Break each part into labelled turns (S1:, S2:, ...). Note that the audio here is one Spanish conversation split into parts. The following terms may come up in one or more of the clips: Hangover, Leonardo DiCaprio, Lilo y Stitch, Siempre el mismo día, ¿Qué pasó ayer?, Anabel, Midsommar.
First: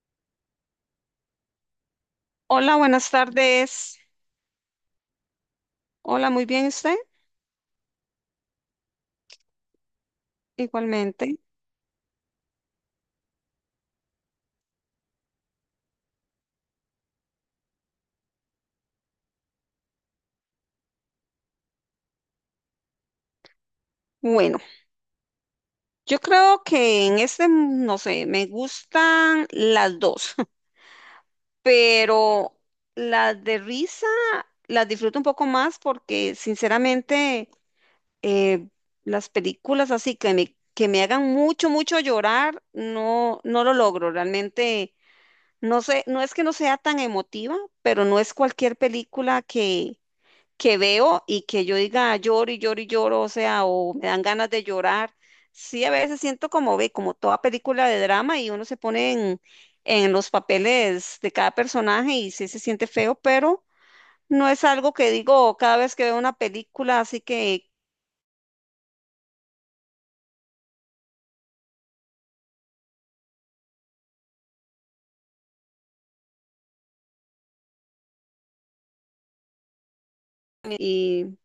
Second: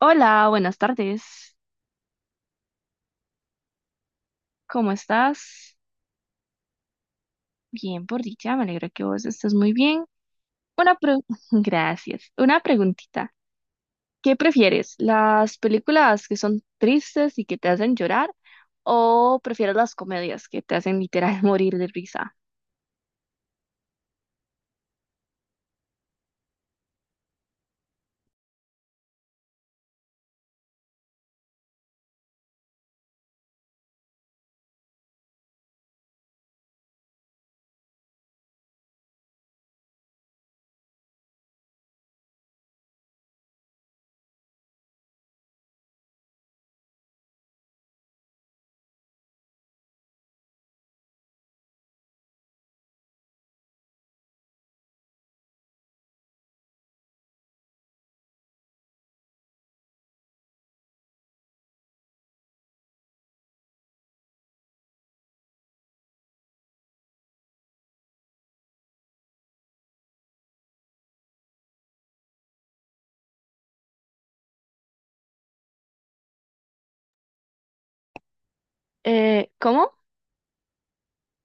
S1: Hola, buenas tardes.
S2: Hola, buenas tardes.
S1: ¿Cómo estás?
S2: Hola, muy bien usted,
S1: Bien, por dicha, me alegra que vos estés muy bien. Una pre-
S2: igualmente.
S1: Gracias. Una preguntita. ¿Qué prefieres? ¿Las películas que son tristes y que te hacen llorar o prefieres las comedias que te hacen literal morir de risa?
S2: Bueno, yo creo que en este, no sé, me gustan las dos, pero las de risa las disfruto un poco más porque sinceramente eh, las películas así que me hagan mucho, mucho llorar, no, no lo logro. Realmente, no sé, no es que no sea tan emotiva, pero no es cualquier película que veo y que yo diga "Ah, lloro y lloro y lloro, o sea, o me dan ganas de llorar." Sí, a veces siento como ve, como toda película de drama y uno se pone en, los papeles de cada personaje y sí se siente feo, pero no es algo que digo cada vez que veo una película, así que,
S1: ¿Cómo?
S2: y,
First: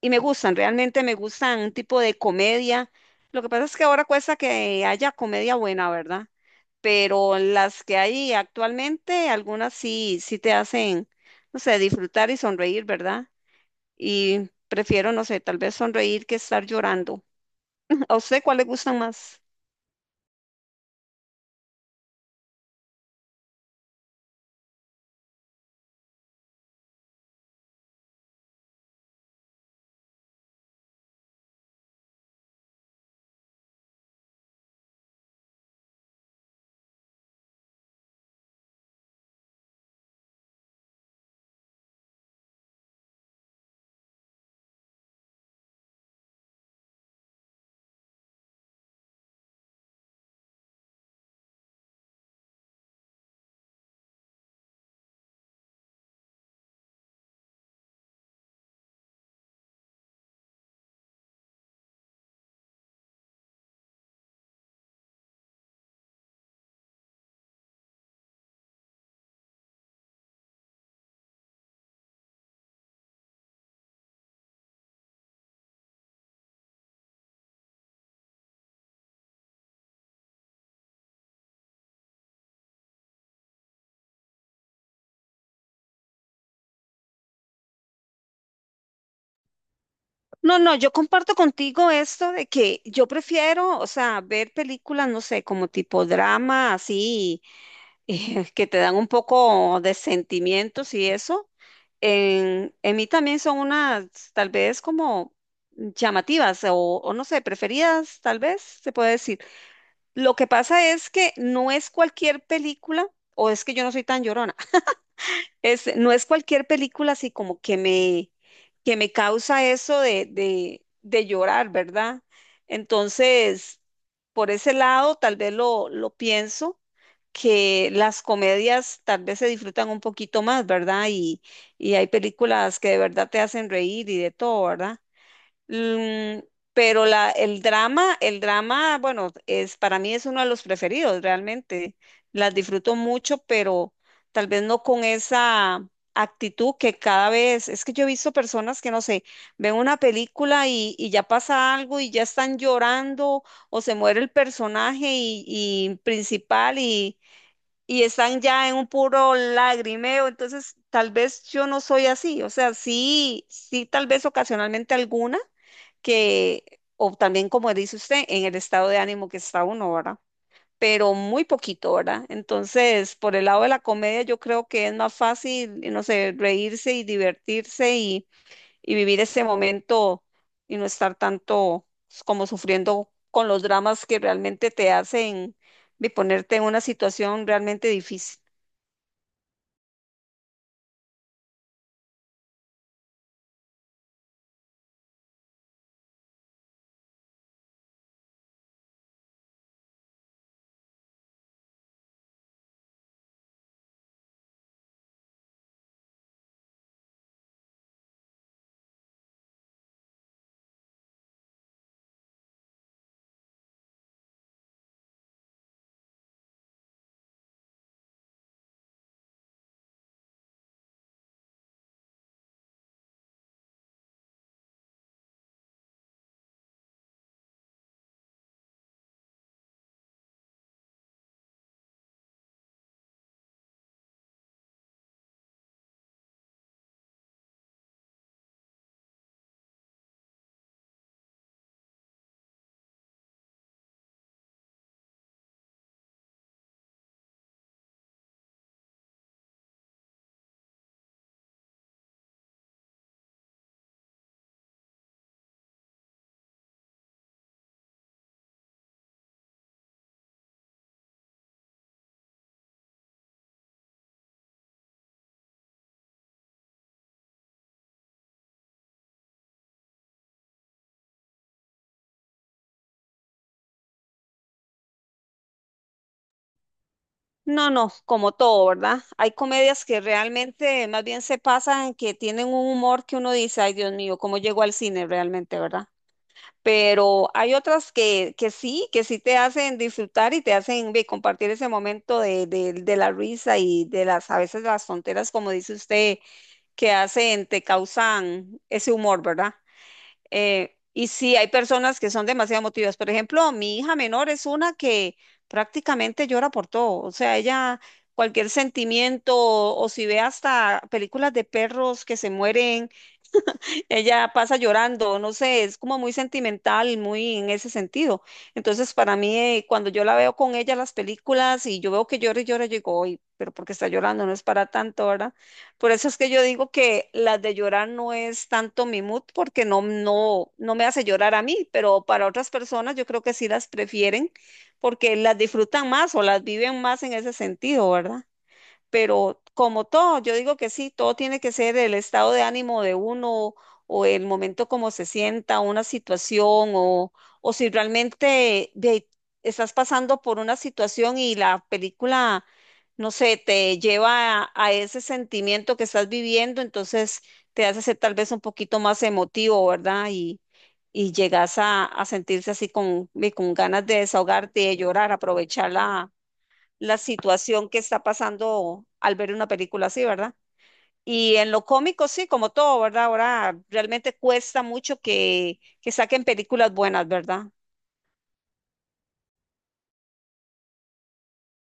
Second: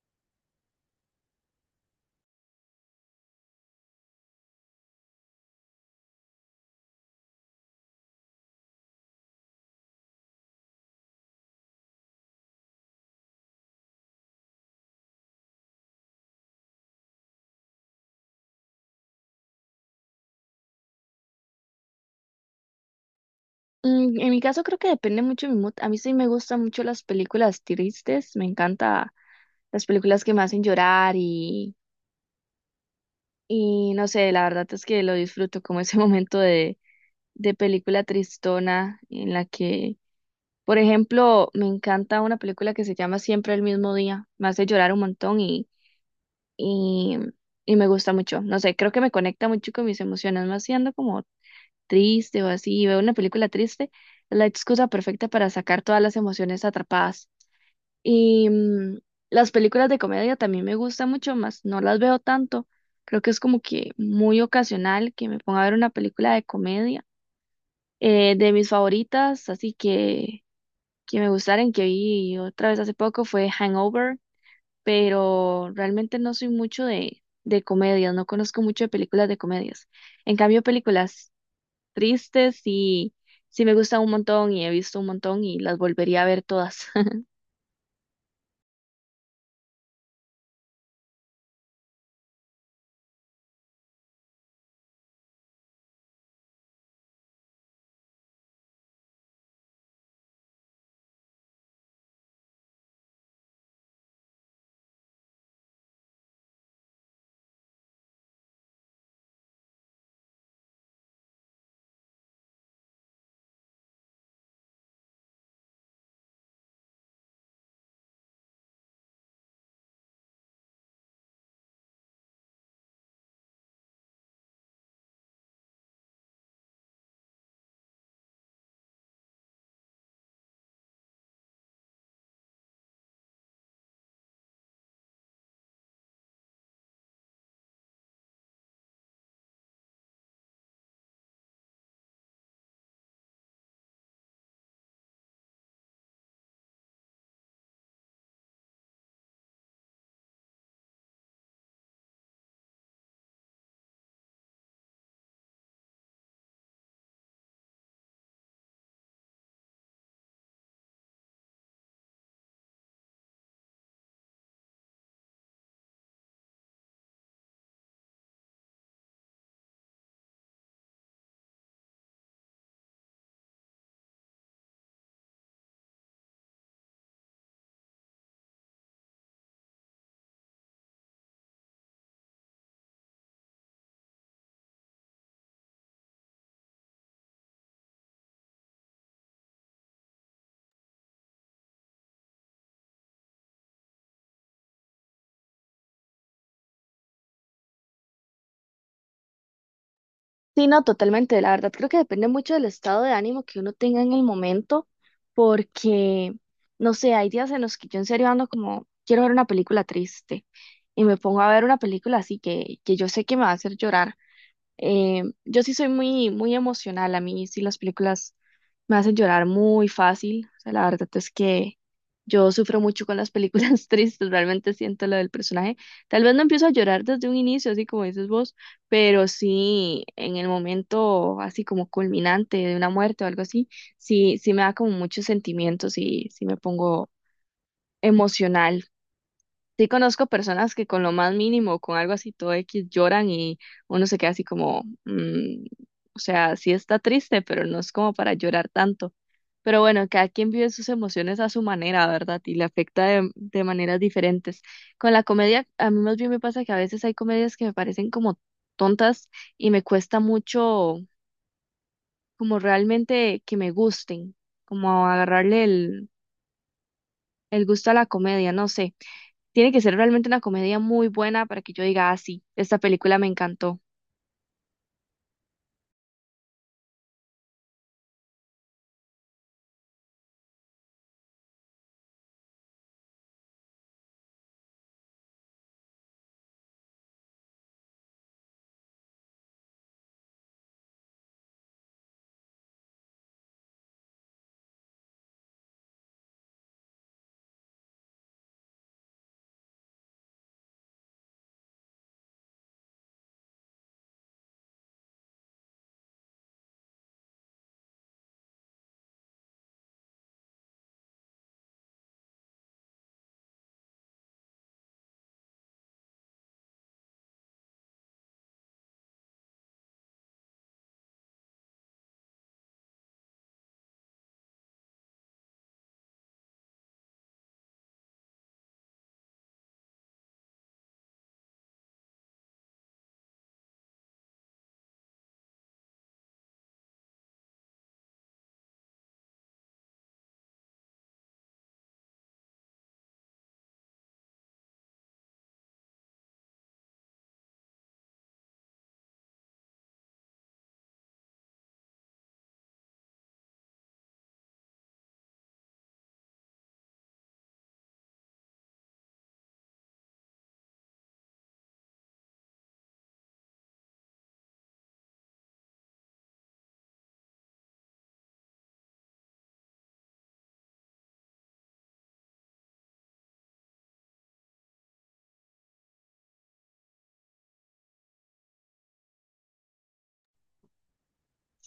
S2: y me gustan, realmente me gustan un tipo de comedia. Lo que pasa es que ahora cuesta que haya comedia buena, ¿verdad? Pero las que hay actualmente, algunas sí, sí te hacen, no sé, disfrutar y sonreír, ¿verdad? Y prefiero, no sé, tal vez sonreír que estar llorando. ¿A usted cuál le gustan más?
S1: En mi caso creo que depende mucho de mi mood. A mí sí me gustan mucho las películas tristes, me encanta las películas que me hacen llorar y no sé, la verdad es que lo disfruto como ese momento de película tristona en la que, por ejemplo, me encanta una película que se llama Siempre el mismo día, me hace llorar un montón y, y me gusta mucho. No sé, creo que me conecta mucho con mis emociones, más siendo como triste o así, y veo una película triste, es la excusa perfecta para sacar todas las emociones atrapadas. Y mm, las películas de comedia también me gustan mucho más, no las veo tanto. Creo que es como que muy ocasional que me ponga a ver una película de comedia. De mis favoritas, así que me gustaron, que vi otra vez hace poco, fue Hangover, pero realmente no soy mucho de comedias, no conozco mucho de películas de comedias. En cambio, películas tristes y sí me gustan un montón y he visto un montón y las volvería a ver todas.
S2: No, no, yo comparto contigo esto de que yo prefiero, o sea, ver películas, no sé, como tipo drama, así, que te dan un poco de sentimientos y eso. En, mí también son unas, tal vez como llamativas o no sé, preferidas, tal vez se puede decir. Lo que pasa es que no es cualquier película o es que yo no soy tan llorona. No es cualquier película así como que me, causa eso de llorar, ¿verdad? Entonces, por ese lado, tal vez lo pienso, que las comedias tal vez se disfrutan un poquito más, ¿verdad? y hay películas que de verdad te hacen reír y de todo, ¿verdad? Mm, pero la, el drama, bueno, es para mí es uno de los preferidos, realmente. Las disfruto mucho, pero tal vez no con esa actitud que cada vez, es que yo he visto personas que, no sé, ven una película y, ya pasa algo y ya están llorando o se muere el personaje y, principal y están ya en un puro lagrimeo, entonces tal vez yo no soy así, o sea, sí, sí, tal vez ocasionalmente alguna que, o también como dice usted, en el estado de ánimo que está uno, ¿verdad? Pero muy poquito, ¿verdad? Entonces, por el lado de la comedia, yo creo que es más fácil, no sé, reírse y divertirse y vivir ese momento y no estar tanto como sufriendo con los dramas que realmente te hacen de ponerte en una situación realmente difícil.
S1: Sí, no, totalmente. La verdad creo que depende mucho del estado de ánimo que uno tenga en el momento, porque, no sé, hay días en los que yo en serio ando como, quiero ver una película triste y me pongo a ver una película así que yo sé que me va a hacer llorar. Yo sí soy muy, muy emocional, a mí sí las películas me hacen llorar muy fácil. O sea, la verdad es que yo sufro mucho con las películas tristes, realmente siento lo del personaje. Tal vez no empiezo a llorar desde un inicio, así como dices vos, pero sí en el momento así como culminante de una muerte o algo así, sí, sí me da como muchos sentimientos y sí me pongo emocional. Sí conozco personas que con lo más mínimo, con algo así todo X, lloran y uno se queda así como, mm, o sea, sí está triste, pero no es como para llorar tanto. Pero bueno, cada quien vive sus emociones a su manera, ¿verdad? Y le afecta de maneras diferentes. Con la comedia, a mí más bien me pasa que a veces hay comedias que me parecen como tontas y me cuesta mucho como realmente que me gusten, como agarrarle el gusto a la comedia, no sé. Tiene que ser realmente una comedia muy buena para que yo diga, ah, sí, esta película me encantó.
S2: No, no, como todo, ¿verdad? Hay comedias que realmente más bien se pasan, que tienen un humor que uno dice, ay, Dios mío, ¿cómo llegó al cine realmente, ¿verdad? Pero hay otras que sí, que sí te hacen disfrutar y te hacen compartir ese momento de la risa y de las, a veces las tonteras, como dice usted, que hacen, te causan ese humor, ¿verdad? Y sí, hay personas que son demasiado emotivas. Por ejemplo, mi hija menor es una que prácticamente llora por todo. O sea, ella, cualquier sentimiento, o si ve hasta películas de perros que se mueren, ella pasa llorando, no sé, es como muy sentimental, muy en ese sentido. Entonces, para mí, cuando yo la veo con ella las películas y yo veo que llora y llora, yo digo, "Uy, pero porque está llorando, no es para tanto, ¿verdad? Por eso es que yo digo que las de llorar no es tanto mi mood, porque no, no, no me hace llorar a mí, pero para otras personas yo creo que sí las prefieren porque las disfrutan más o las viven más en ese sentido, ¿verdad? Pero como todo, yo digo que sí, todo tiene que ser el estado de ánimo de uno o el momento como se sienta, una situación o, si realmente estás pasando por una situación y la película, no sé, te lleva a ese sentimiento que estás viviendo, entonces te hace ser tal vez un poquito más emotivo, ¿verdad? y, llegas a sentirse así con ganas de desahogarte, de llorar, aprovecharla la situación que está pasando al ver una película así, ¿verdad? Y en lo cómico, sí, como todo, ¿verdad? Ahora realmente cuesta mucho que saquen películas buenas, ¿verdad?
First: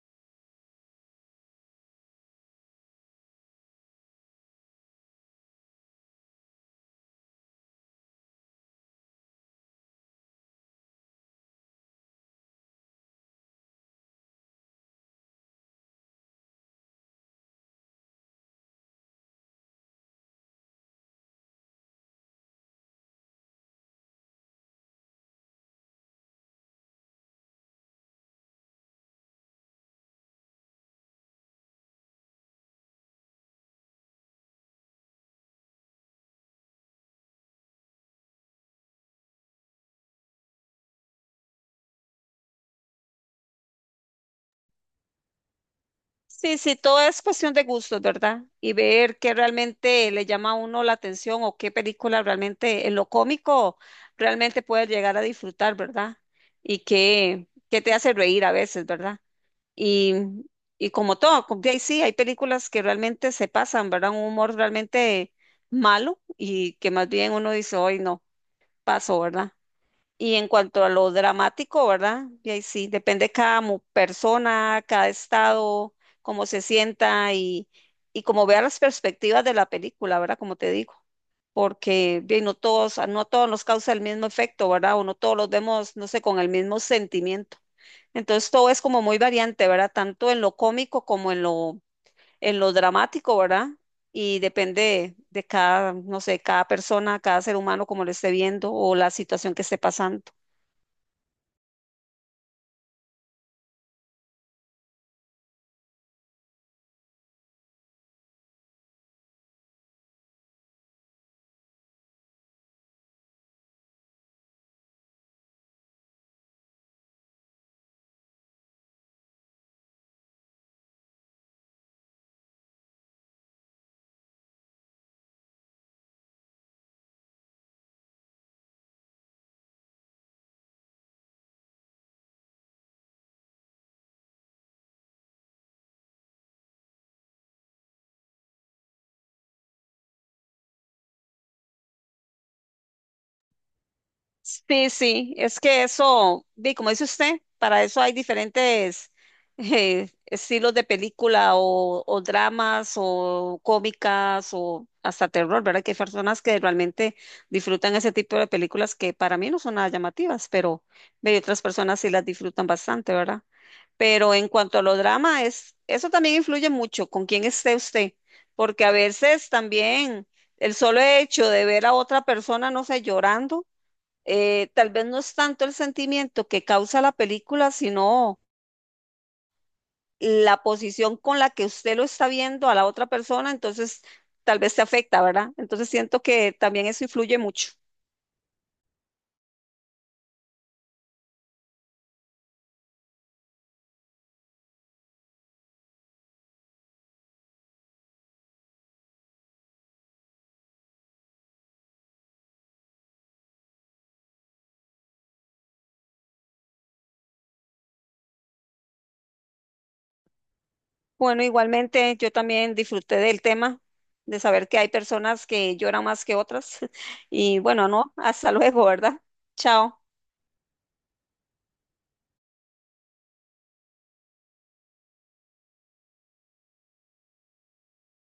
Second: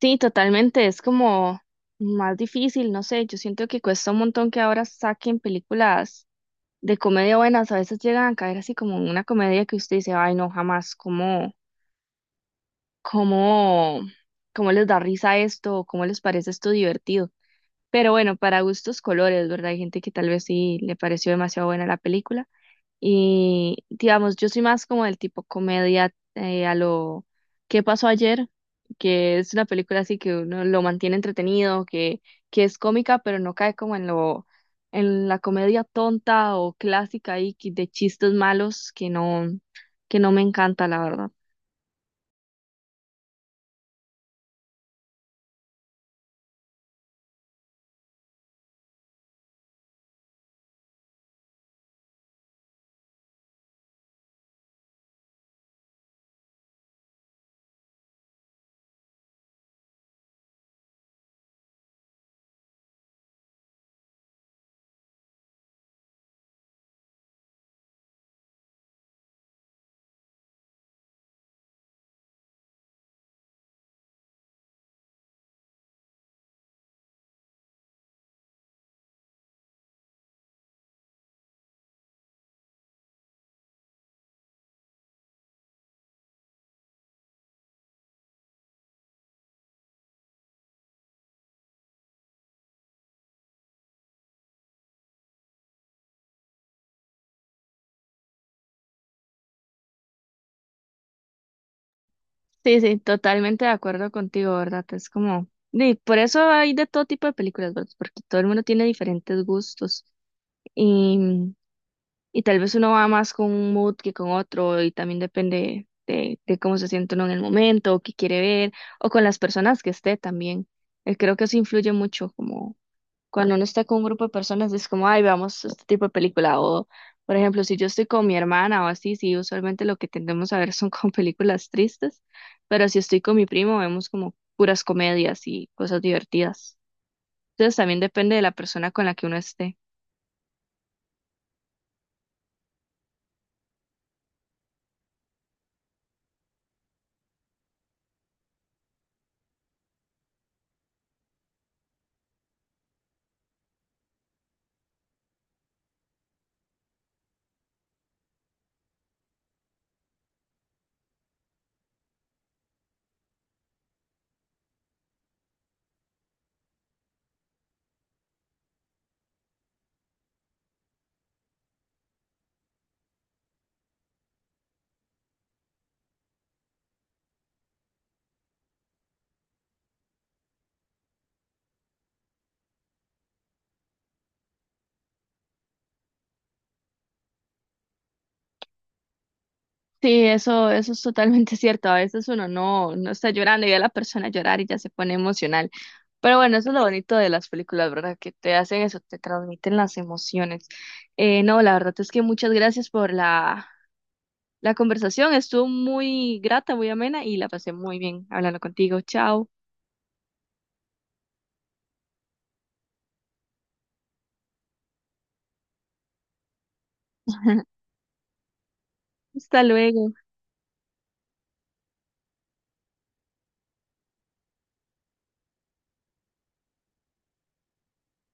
S1: Sí, totalmente, es como más difícil, no sé, yo siento que cuesta un montón que ahora saquen películas de comedia buenas, a veces llegan a caer así como en una comedia que usted dice, ay, no, jamás, cómo, ¿cómo les da risa esto? ¿O ¿Cómo les parece esto divertido? Pero bueno, para gustos colores, ¿verdad? Hay gente que tal vez sí le pareció demasiado buena la película. Y digamos, yo soy más como del tipo comedia a lo ¿Qué pasó ayer? Que es una película así que uno lo mantiene entretenido, que es cómica, pero no cae como en lo, en la comedia tonta o clásica de chistes malos que no me encanta, la verdad.
S2: Sí, sí, todo es cuestión de gustos, ¿verdad? Y ver qué realmente le llama a uno la atención o qué película realmente en lo cómico realmente puedes llegar a disfrutar, ¿verdad? Y qué, te hace reír a veces, ¿verdad? Y, y como todo, como de ahí sí, hay películas que realmente se pasan, ¿verdad? Un humor realmente malo y que más bien uno dice, hoy no, paso, ¿verdad? Y en cuanto a lo dramático, ¿verdad? Y ahí sí, depende cada persona, cada estado, cómo se sienta y cómo vea las perspectivas de la película, ¿verdad? Como te digo, porque bien, no a todos nos causa el mismo efecto, ¿verdad? O no todos los vemos, no sé, con el mismo sentimiento. Entonces todo es como muy variante, ¿verdad? Tanto en lo cómico como en lo, dramático, ¿verdad? Y depende de cada, no sé, cada persona, cada ser humano, como lo esté viendo o la situación que esté pasando.
S1: Sí, sí, totalmente de acuerdo contigo, ¿verdad? Es como, y por eso hay de todo tipo de películas, ¿verdad? Porque todo el mundo tiene diferentes gustos. Y tal vez uno va más con un mood que con otro y también depende de cómo se siente uno en el momento o qué quiere ver o con las personas que esté también. Creo que eso influye mucho, como cuando uno está con un grupo de personas es como, ay, veamos este tipo de película o, por ejemplo, si yo estoy con mi hermana o así, sí, usualmente lo que tendemos a ver son con películas tristes, pero si estoy con mi primo vemos como puras comedias y cosas divertidas. Entonces también depende de la persona con la que uno esté.
S2: Sí, sí, es que eso, como dice usted, para eso hay diferentes estilos de película o dramas o cómicas o hasta terror, ¿verdad? Que hay personas que realmente disfrutan ese tipo de películas que para mí no son nada llamativas, pero otras personas sí las disfrutan bastante, ¿verdad? Pero en cuanto a los dramas, eso también influye mucho con quién esté usted, porque a veces también el solo hecho de ver a otra persona, no sé, llorando, tal vez no es tanto el sentimiento que causa la película, sino la posición con la que usted lo está viendo a la otra persona, entonces tal vez te afecta, ¿verdad? Entonces siento que también eso influye mucho.
S1: Eso es totalmente cierto. A veces uno no está llorando y ve a la persona llorar y ya se pone emocional. Pero bueno, eso es lo bonito de las películas, ¿verdad? Que te hacen eso, te transmiten las emociones. No, la verdad es que muchas gracias por la conversación. Estuvo muy grata, muy amena y la pasé muy bien hablando contigo. Chao.
S2: Bueno, igualmente yo también disfruté del tema, de saber que hay personas que lloran más que otras. Y bueno, no, hasta luego, ¿verdad?
S1: Hasta
S2: Chao.
S1: luego.